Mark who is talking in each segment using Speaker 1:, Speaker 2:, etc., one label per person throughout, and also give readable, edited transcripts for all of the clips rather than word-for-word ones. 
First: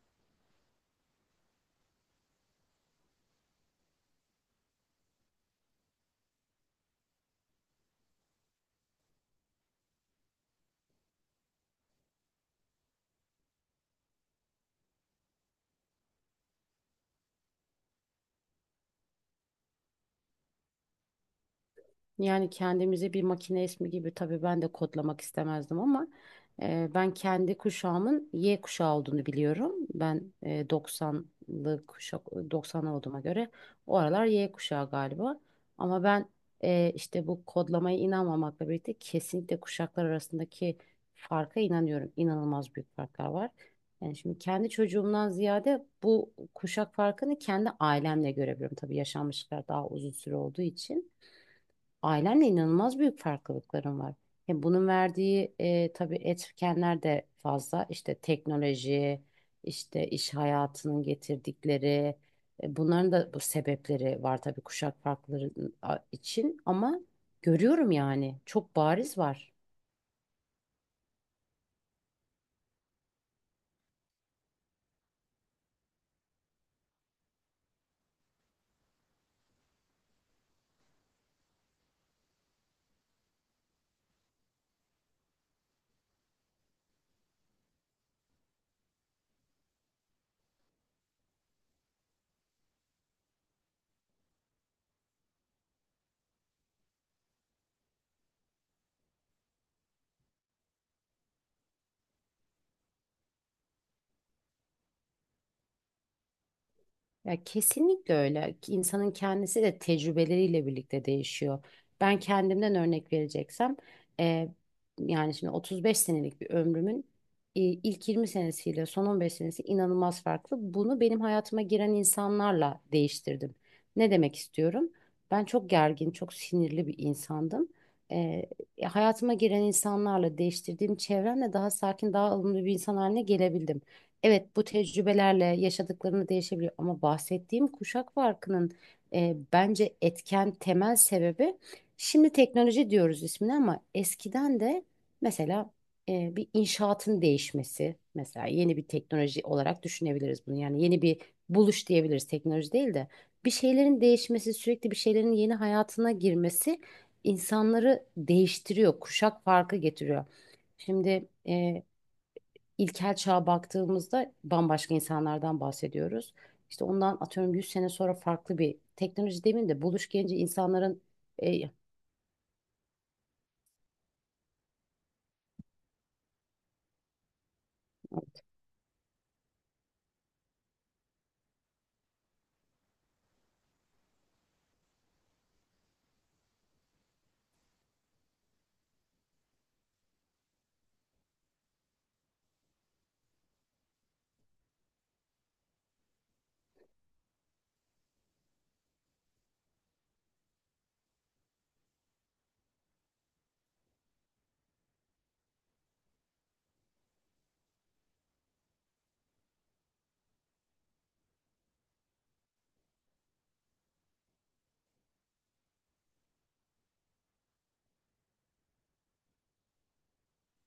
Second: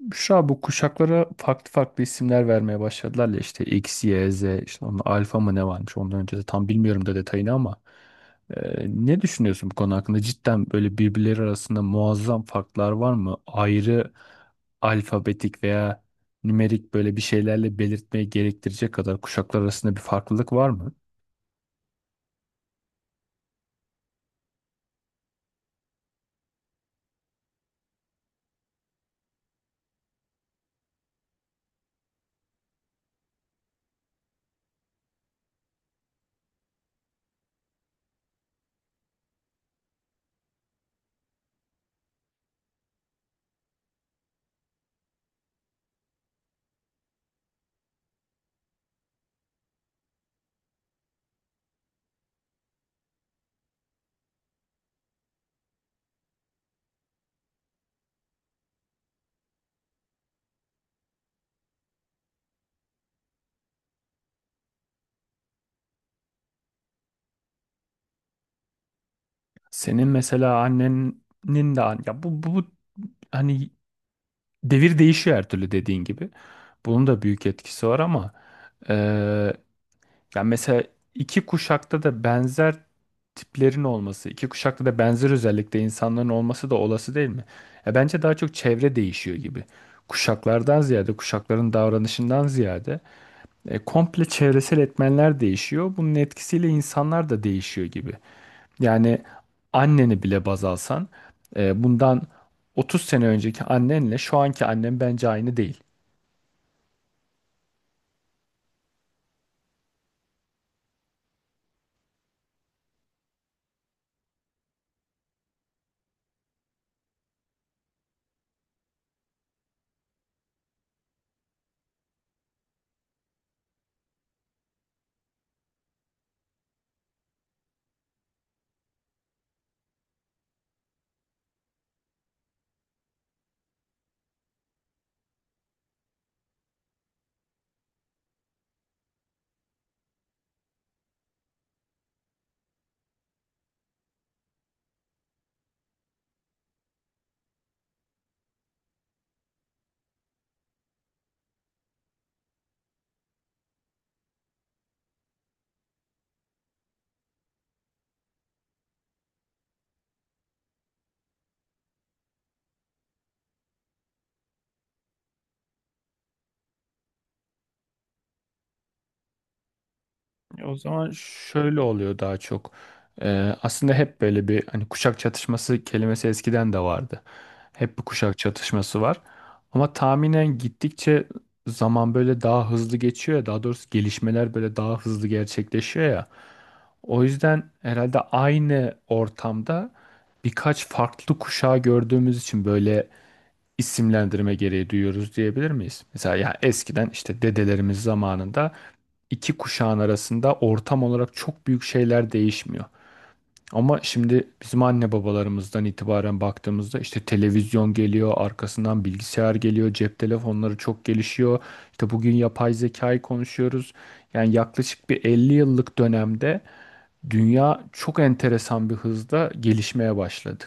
Speaker 1: Büşra bu kuşaklara farklı farklı isimler vermeye başladılar ya işte X, Y, Z işte onun alfa mı ne varmış ondan önce de tam bilmiyorum da detayını ama ne düşünüyorsun bu konu hakkında? Cidden böyle birbirleri arasında muazzam farklar var mı? Ayrı alfabetik veya nümerik böyle bir şeylerle belirtmeye gerektirecek kadar kuşaklar arasında bir farklılık var mı?
Speaker 2: Yani kendimizi bir makine ismi gibi tabii ben de kodlamak istemezdim ama ben kendi kuşağımın Y kuşağı olduğunu biliyorum. Ben 90'lı kuşak 90 olduğuma göre o aralar Y kuşağı galiba. Ama ben işte bu kodlamaya inanmamakla birlikte kesinlikle kuşaklar arasındaki farka inanıyorum. İnanılmaz büyük farklar var. Yani şimdi kendi çocuğumdan ziyade bu kuşak farkını kendi ailemle görebiliyorum. Tabii yaşanmışlıklar daha uzun süre olduğu için. Ailenle inanılmaz büyük farklılıklarım var. Hem bunun verdiği tabii etkenler de fazla. İşte teknoloji, işte iş hayatının getirdikleri, bunların da bu sebepleri var tabii kuşak farkları için. Ama görüyorum yani çok bariz var.
Speaker 1: Senin mesela annenin de ya bu hani devir değişiyor her türlü dediğin gibi. Bunun da büyük etkisi var ama yani mesela iki kuşakta da benzer tiplerin olması, iki kuşakta da benzer özellikle insanların olması da olası değil mi? Ya bence daha çok çevre değişiyor gibi. Kuşaklardan ziyade, kuşakların davranışından ziyade komple çevresel etmenler değişiyor. Bunun etkisiyle insanlar da değişiyor gibi. Yani anneni bile baz alsan, bundan 30 sene önceki annenle şu anki annen bence aynı değil.
Speaker 2: Ya kesinlikle öyle. İnsanın kendisi de tecrübeleriyle birlikte değişiyor. Ben kendimden örnek vereceksem, e, yani şimdi 35 senelik bir ömrümün ilk 20 senesiyle son 15 senesi inanılmaz farklı. Bunu benim hayatıma giren insanlarla değiştirdim. Ne demek istiyorum? Ben çok gergin, çok sinirli bir insandım. E, hayatıma giren insanlarla değiştirdiğim çevremle daha sakin, daha ılımlı bir insan haline gelebildim. Evet, bu tecrübelerle yaşadıklarını değişebiliyor ama bahsettiğim kuşak farkının bence etken temel sebebi şimdi teknoloji diyoruz ismini ama eskiden de mesela bir inşaatın değişmesi mesela yeni bir teknoloji olarak düşünebiliriz bunu yani yeni bir buluş diyebiliriz teknoloji değil de bir şeylerin değişmesi, sürekli bir şeylerin yeni hayatına girmesi insanları değiştiriyor, kuşak farkı getiriyor. Şimdi İlkel çağa baktığımızda bambaşka insanlardan bahsediyoruz. İşte ondan atıyorum 100 sene sonra farklı bir teknoloji demeyeyim de buluş gelince
Speaker 1: O
Speaker 2: insanların
Speaker 1: zaman
Speaker 2: e,
Speaker 1: şöyle oluyor daha çok. Aslında hep böyle bir hani kuşak çatışması kelimesi eskiden de vardı. Hep bir kuşak çatışması var. Ama tahminen gittikçe zaman böyle daha hızlı geçiyor ya, daha doğrusu gelişmeler böyle daha hızlı gerçekleşiyor ya. O yüzden herhalde aynı ortamda birkaç farklı kuşağı gördüğümüz için böyle isimlendirme gereği duyuyoruz diyebilir miyiz? Mesela ya eskiden işte dedelerimiz zamanında iki kuşağın arasında ortam olarak çok büyük şeyler değişmiyor. Ama şimdi bizim anne babalarımızdan itibaren baktığımızda işte televizyon geliyor, arkasından bilgisayar geliyor, cep telefonları çok gelişiyor. İşte bugün yapay zekayı konuşuyoruz. Yani yaklaşık bir 50 yıllık dönemde dünya çok enteresan bir hızda gelişmeye başladı.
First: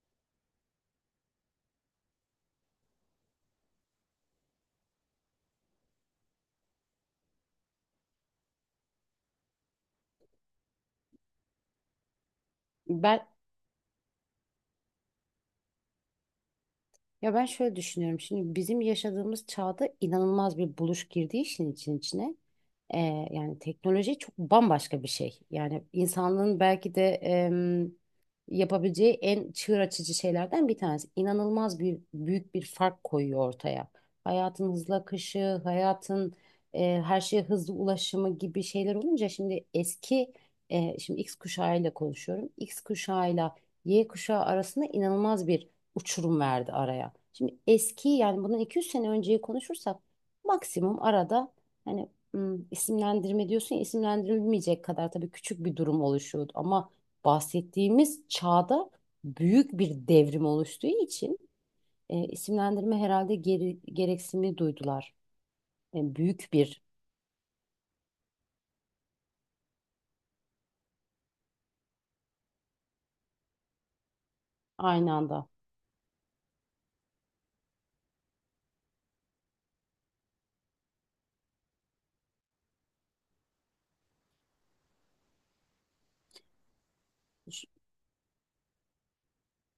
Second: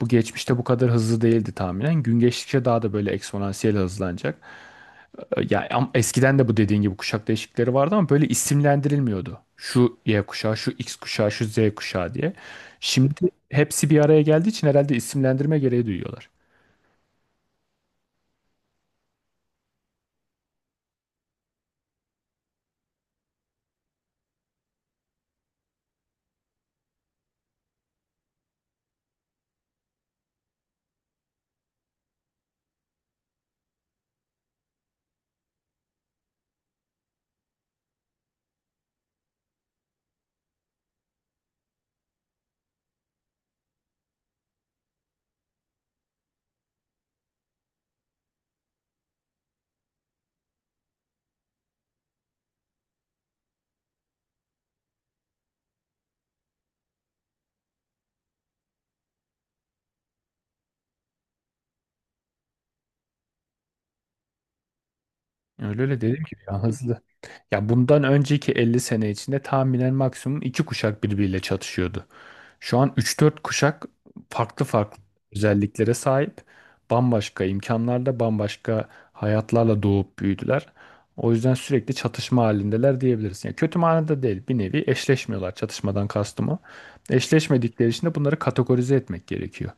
Speaker 1: Bu geçmişte bu kadar hızlı değildi tahminen. Gün geçtikçe daha da böyle eksponansiyel hızlanacak. Ya eskiden de bu dediğin gibi kuşak değişiklikleri vardı ama böyle isimlendirilmiyordu. Şu Y kuşağı, şu X kuşağı, şu Z kuşağı diye. Şimdi
Speaker 2: ben
Speaker 1: hepsi bir araya geldiği için herhalde isimlendirme gereği duyuyorlar.
Speaker 2: Ya ben şöyle düşünüyorum. Şimdi bizim yaşadığımız çağda inanılmaz bir buluş girdiği işin için içine. Ee, yani teknoloji çok bambaşka bir şey. Yani insanlığın belki de yapabileceği en çığır açıcı şeylerden bir tanesi. İnanılmaz bir büyük bir fark koyuyor ortaya. Hayatın hızla akışı, hayatın her şeye hızlı ulaşımı gibi şeyler olunca şimdi eski şimdi X kuşağıyla konuşuyorum. X kuşağıyla Y kuşağı arasında inanılmaz bir uçurum verdi araya. Şimdi eski yani bundan 200 sene önceyi konuşursak maksimum arada hani isimlendirme diyorsun ya, isimlendirilmeyecek kadar tabii küçük bir durum oluşuyordu. Ama bahsettiğimiz çağda büyük bir devrim oluştuğu için isimlendirme herhalde gereksinimi duydular.
Speaker 1: Öyle öyle
Speaker 2: Yani
Speaker 1: dedim ki
Speaker 2: büyük
Speaker 1: ya
Speaker 2: bir
Speaker 1: hızlı. Ya bundan önceki 50 sene içinde tahminen maksimum iki kuşak birbiriyle çatışıyordu. Şu an üç dört kuşak farklı farklı
Speaker 2: aynı anda.
Speaker 1: özelliklere sahip. Bambaşka imkanlarda, bambaşka hayatlarla doğup büyüdüler. O yüzden sürekli çatışma halindeler diyebiliriz. Yani kötü manada değil, bir nevi eşleşmiyorlar, çatışmadan kastım o. Eşleşmedikleri için de bunları kategorize etmek gerekiyor.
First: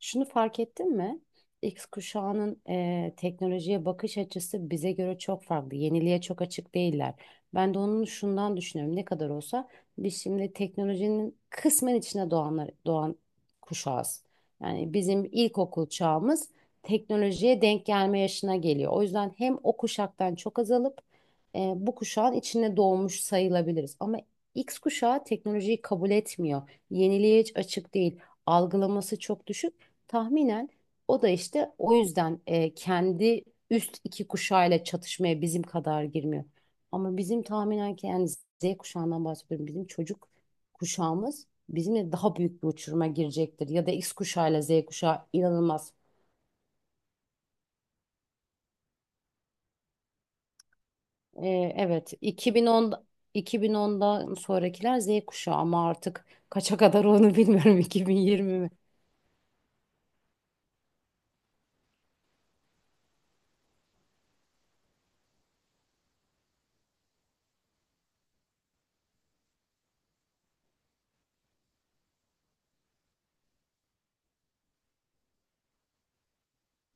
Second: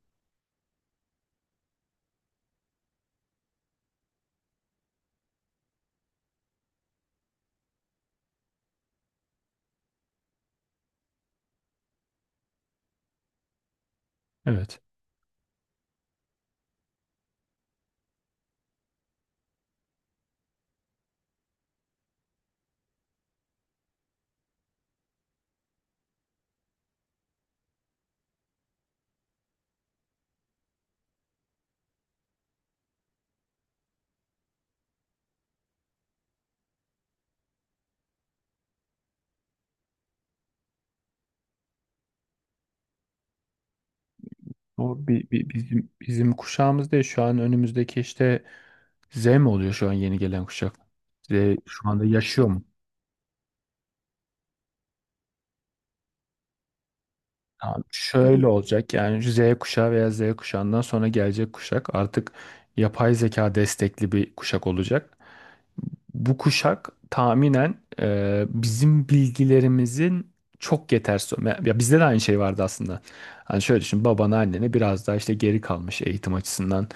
Speaker 2: Şunu fark ettin mi? X kuşağının teknolojiye bakış açısı bize göre çok farklı. Yeniliğe çok açık değiller. Ben de onun şundan düşünüyorum. Ne kadar olsa biz şimdi teknolojinin kısmen içine doğanlar, doğan kuşağız.
Speaker 1: Evet.
Speaker 2: Yani bizim ilkokul çağımız teknolojiye denk gelme yaşına geliyor. O yüzden hem o kuşaktan çok azalıp bu kuşağın içine doğmuş sayılabiliriz. Ama X kuşağı teknolojiyi kabul etmiyor. Yeniliğe hiç açık değil. Algılaması çok düşük. Tahminen o da işte o yüzden kendi üst iki kuşağıyla çatışmaya bizim kadar girmiyor. Ama bizim tahminen ki yani Z kuşağından bahsediyorum. Bizim çocuk kuşağımız bizimle daha büyük bir uçuruma girecektir. Ya da X kuşağıyla Z
Speaker 1: O
Speaker 2: kuşağı
Speaker 1: bi- bi- bizim
Speaker 2: inanılmaz.
Speaker 1: bizim kuşağımız değil. Şu an önümüzdeki işte Z mi oluyor şu an yeni gelen kuşak? Z
Speaker 2: E,
Speaker 1: şu anda
Speaker 2: evet,
Speaker 1: yaşıyor.
Speaker 2: 2010 'dan sonrakiler Z kuşağı ama artık kaça kadar onu bilmiyorum.
Speaker 1: Abi şöyle
Speaker 2: 2020 mi?
Speaker 1: olacak, yani Z kuşağı veya Z kuşağından sonra gelecek kuşak artık yapay zeka destekli bir kuşak olacak. Bu kuşak tahminen bizim bilgilerimizin çok yetersiz. Ya bizde de aynı şey vardı aslında. Hani şöyle düşün, babana annene biraz daha işte geri kalmış eğitim açısından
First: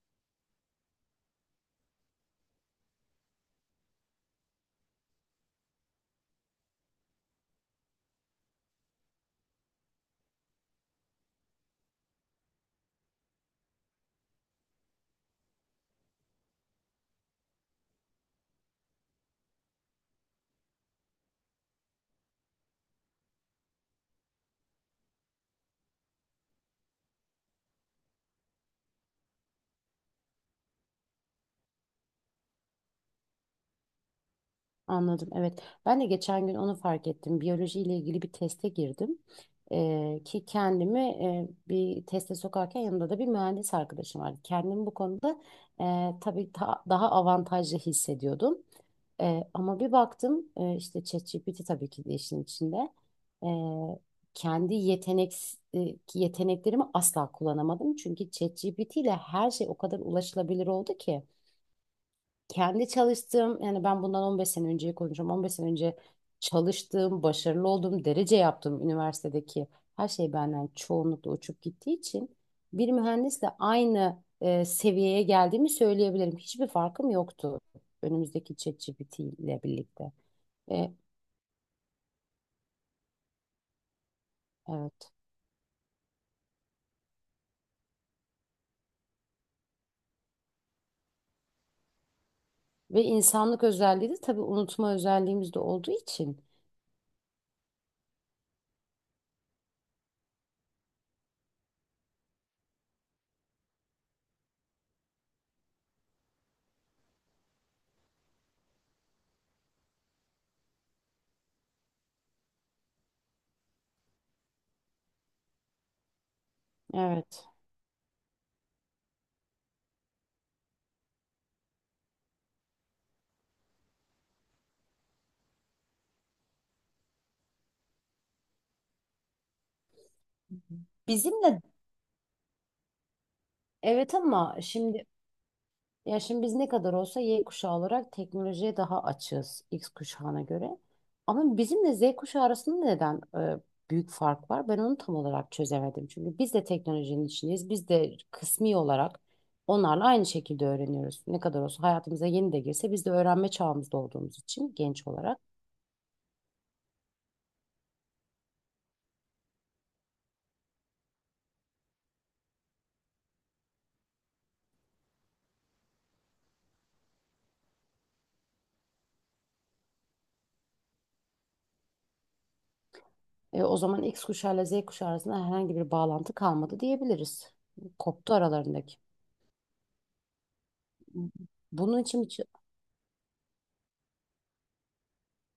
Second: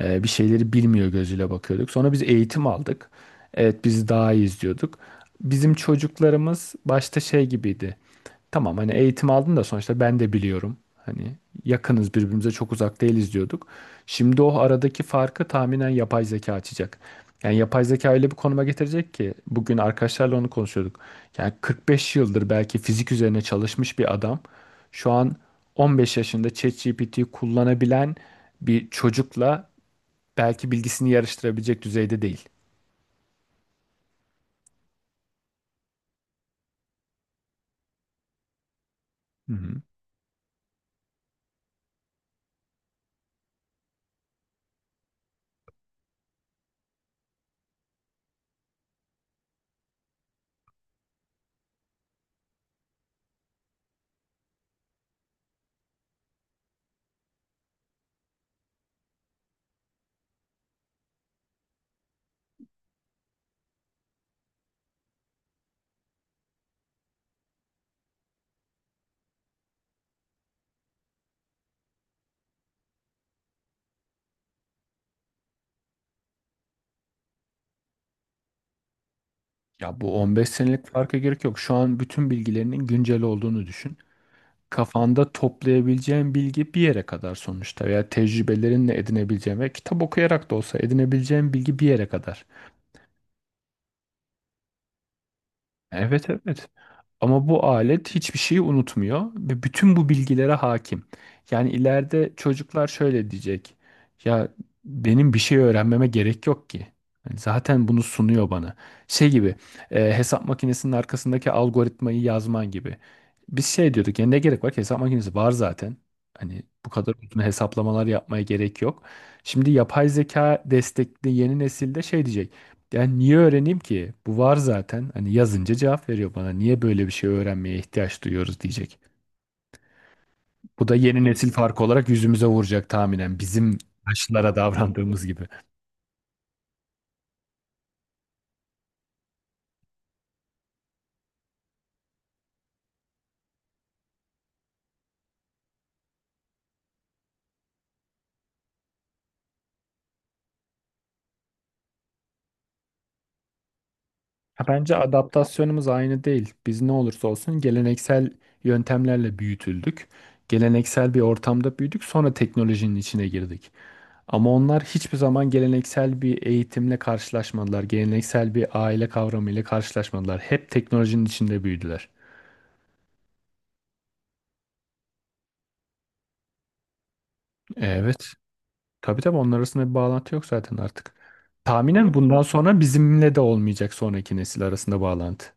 Speaker 1: bir şeyleri bilmiyor gözüyle bakıyorduk. Sonra biz eğitim aldık. Evet biz daha iyiyiz diyorduk. Bizim çocuklarımız başta şey gibiydi. Tamam hani eğitim aldın da sonuçta ben de biliyorum. Hani yakınız birbirimize, çok uzak değiliz diyorduk. Şimdi o aradaki farkı tahminen yapay zeka açacak. Yani yapay zeka öyle bir konuma getirecek ki bugün arkadaşlarla onu konuşuyorduk. Yani 45 yıldır belki fizik üzerine çalışmış bir adam şu an 15 yaşında ChatGPT'yi kullanabilen bir çocukla belki bilgisini yarıştırabilecek düzeyde değil.
Speaker 2: Anladım. Evet. Ben de geçen gün onu fark ettim. Biyoloji ile ilgili bir teste girdim.
Speaker 1: Hı hı.
Speaker 2: Ki kendimi bir teste sokarken yanımda da bir mühendis arkadaşım vardı. Kendimi bu konuda daha avantajlı hissediyordum. Ama bir baktım işte ChatGPT tabii ki de işin içinde. E, kendi yetenek e, yeteneklerimi asla kullanamadım. Çünkü ChatGPT ile her şey o kadar ulaşılabilir oldu ki kendi çalıştığım yani ben bundan 15 sene önceyi konuşuyorum. 15 sene önce çalıştığım, başarılı olduğum, derece yaptığım üniversitedeki her şey benden çoğunlukla uçup gittiği için bir mühendisle aynı seviyeye geldiğimi söyleyebilirim. Hiçbir farkım yoktu önümüzdeki ChatGPT ile
Speaker 1: Ya
Speaker 2: birlikte.
Speaker 1: bu 15 senelik
Speaker 2: E,
Speaker 1: farka gerek yok. Şu an bütün bilgilerinin güncel olduğunu düşün.
Speaker 2: evet.
Speaker 1: Kafanda toplayabileceğin bilgi bir yere kadar sonuçta, veya tecrübelerinle edinebileceğin ve kitap okuyarak da olsa edinebileceğin bilgi bir yere kadar.
Speaker 2: Ve insanlık özelliği de tabii unutma özelliğimiz de olduğu
Speaker 1: Evet,
Speaker 2: için.
Speaker 1: evet. Ama bu alet hiçbir şeyi unutmuyor ve bütün bu bilgilere hakim. Yani ileride çocuklar şöyle diyecek. Ya benim bir şey öğrenmeme gerek yok ki. Yani zaten bunu sunuyor bana. Şey gibi, hesap makinesinin arkasındaki algoritmayı yazman gibi. Biz şey diyorduk ya, ne gerek var ki, hesap makinesi var zaten. Hani bu kadar uzun
Speaker 2: Evet.
Speaker 1: hesaplamalar yapmaya gerek yok. Şimdi yapay zeka destekli yeni nesilde şey diyecek. Yani niye öğreneyim ki? Bu var zaten. Hani yazınca cevap veriyor bana. Niye böyle bir şey öğrenmeye ihtiyaç duyuyoruz diyecek. Bu da yeni nesil
Speaker 2: Bizimle
Speaker 1: farkı olarak yüzümüze vuracak tahminen. Bizim
Speaker 2: evet
Speaker 1: yaşlılara
Speaker 2: ama şimdi
Speaker 1: davrandığımız gibi.
Speaker 2: ya şimdi biz ne kadar olsa Y kuşağı olarak teknolojiye daha açığız X kuşağına göre. Ama bizimle Z kuşağı arasında neden büyük fark var? Ben onu tam olarak çözemedim. Çünkü biz de teknolojinin içindeyiz. Biz de kısmi olarak onlarla aynı şekilde öğreniyoruz. Ne kadar olsa hayatımıza yeni de girse biz de öğrenme çağımızda olduğumuz
Speaker 1: Ha,
Speaker 2: için
Speaker 1: bence
Speaker 2: genç olarak.
Speaker 1: adaptasyonumuz aynı değil. Biz ne olursa olsun geleneksel yöntemlerle büyütüldük. Geleneksel bir ortamda büyüdük, sonra teknolojinin içine girdik. Ama onlar hiçbir zaman geleneksel bir eğitimle karşılaşmadılar. Geleneksel bir aile kavramıyla karşılaşmadılar. Hep teknolojinin içinde büyüdüler.
Speaker 2: O zaman X kuşağı ile Z kuşağı arasında herhangi bir bağlantı kalmadı diyebiliriz.
Speaker 1: Evet.
Speaker 2: Koptu aralarındaki.
Speaker 1: Tabii tabii, onlar arasında bir bağlantı yok zaten artık.
Speaker 2: Bunun
Speaker 1: Tahminen
Speaker 2: için bir
Speaker 1: bundan sonra bizimle de olmayacak sonraki nesil arasında bağlantı.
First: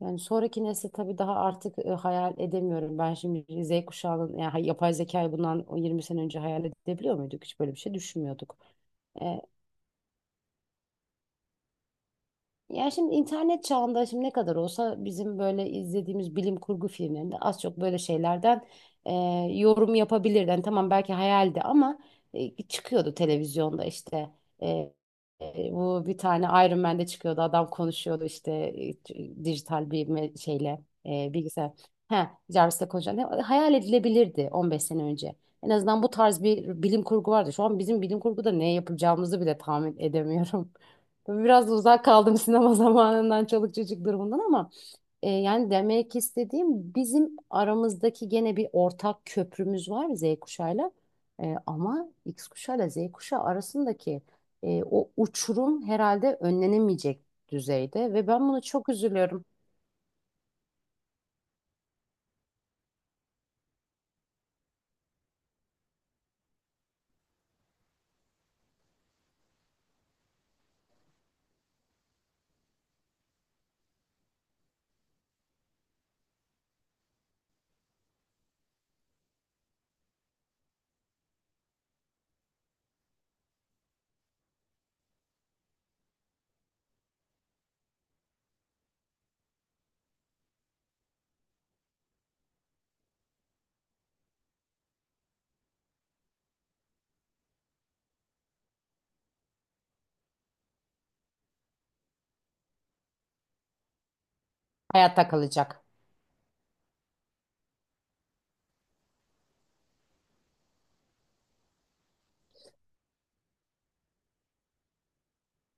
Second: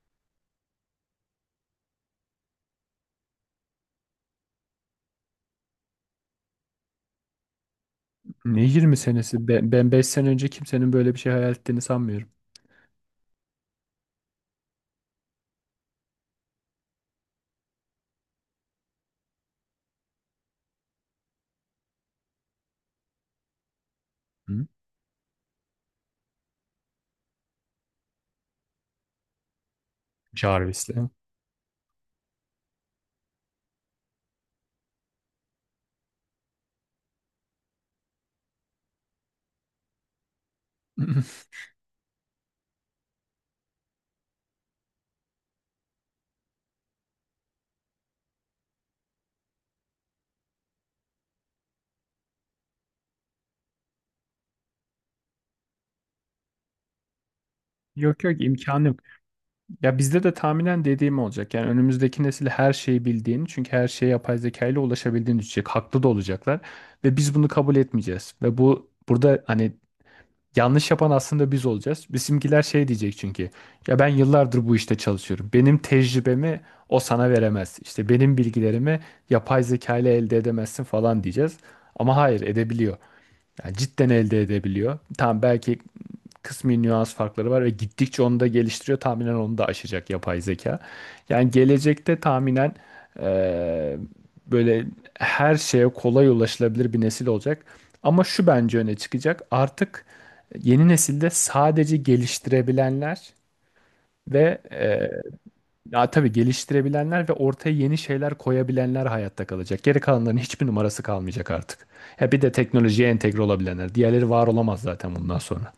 Speaker 2: yani sonraki nesli tabii daha artık hayal edemiyorum. Ben şimdi Z kuşağının yani yapay zekayı bundan 20 sene önce hayal edebiliyor muyduk? Hiç böyle bir şey düşünmüyorduk.
Speaker 1: Ne 20 senesi? Ben 5 sene önce kimsenin böyle bir şey hayal ettiğini sanmıyorum.
Speaker 2: Ya şimdi internet çağında şimdi ne kadar olsa bizim böyle izlediğimiz bilim kurgu filmlerinde az çok böyle şeylerden e, yorum yapabilirdi. Yani tamam belki hayaldi ama çıkıyordu televizyonda işte.
Speaker 1: Hı?
Speaker 2: E, bu bir tane Iron Man'de çıkıyordu, adam konuşuyordu işte e, dijital bir me- şeyle
Speaker 1: Jarvis'le.
Speaker 2: e, bilgisayar. Ha, Jarvis'le konuşan hayal edilebilirdi 15 sene önce. En azından bu tarz bir bilim kurgu vardı. Şu an bizim bilim kurguda ne yapacağımızı bile tahmin edemiyorum. Tabii biraz da uzak kaldım sinema zamanından, çoluk çocuk durumundan ama yani demek istediğim bizim aramızdaki gene bir ortak köprümüz var Z kuşağıyla. Ama X kuşağıyla Z kuşağı arasındaki o uçurum herhalde önlenemeyecek düzeyde
Speaker 1: Yok
Speaker 2: ve
Speaker 1: yok,
Speaker 2: ben bunu
Speaker 1: imkanı
Speaker 2: çok
Speaker 1: yok.
Speaker 2: üzülüyorum.
Speaker 1: Ya bizde de tahminen dediğim olacak. Yani önümüzdeki nesil her şeyi bildiğini, çünkü her şeye yapay zeka ile ulaşabildiğini düşünecek. Haklı da olacaklar ve biz bunu kabul etmeyeceğiz. Ve bu burada hani yanlış yapan aslında biz olacağız. Bizimkiler şey diyecek çünkü. Ya ben yıllardır bu işte çalışıyorum. Benim tecrübemi o sana veremez. İşte benim bilgilerimi yapay zeka ile elde edemezsin falan diyeceğiz. Ama hayır, edebiliyor. Yani cidden elde edebiliyor. Tamam belki kısmi nüans farkları var ve gittikçe onu da geliştiriyor. Tahminen onu da aşacak yapay zeka. Yani gelecekte tahminen eee, böyle her şeye kolay ulaşılabilir bir nesil olacak. Ama şu bence öne çıkacak. Artık yeni nesilde sadece geliştirebilenler ve e,
Speaker 2: Hayatta kalacak.
Speaker 1: ya tabii geliştirebilenler ve ortaya yeni şeyler koyabilenler hayatta kalacak. Geri kalanların hiçbir numarası kalmayacak artık. Ya bir de teknolojiye entegre olabilenler. Diğerleri var olamaz zaten bundan sonra.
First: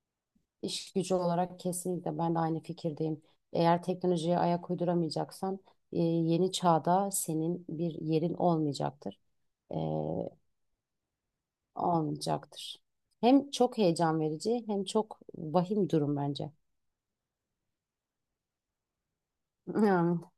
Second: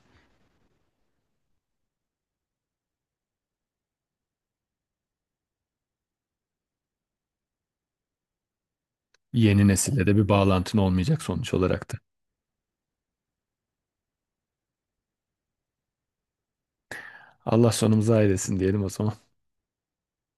Speaker 2: İş gücü olarak kesinlikle ben de aynı fikirdeyim. Eğer teknolojiye ayak uyduramayacaksan yeni çağda senin bir yerin olmayacaktır.
Speaker 1: Yeni
Speaker 2: E,
Speaker 1: nesille de bir bağlantın olmayacak sonuç olarak da.
Speaker 2: Olmayacaktır. Hem çok heyecan verici hem çok vahim durum bence.
Speaker 1: Allah sonumuzu hayretsin diyelim o zaman.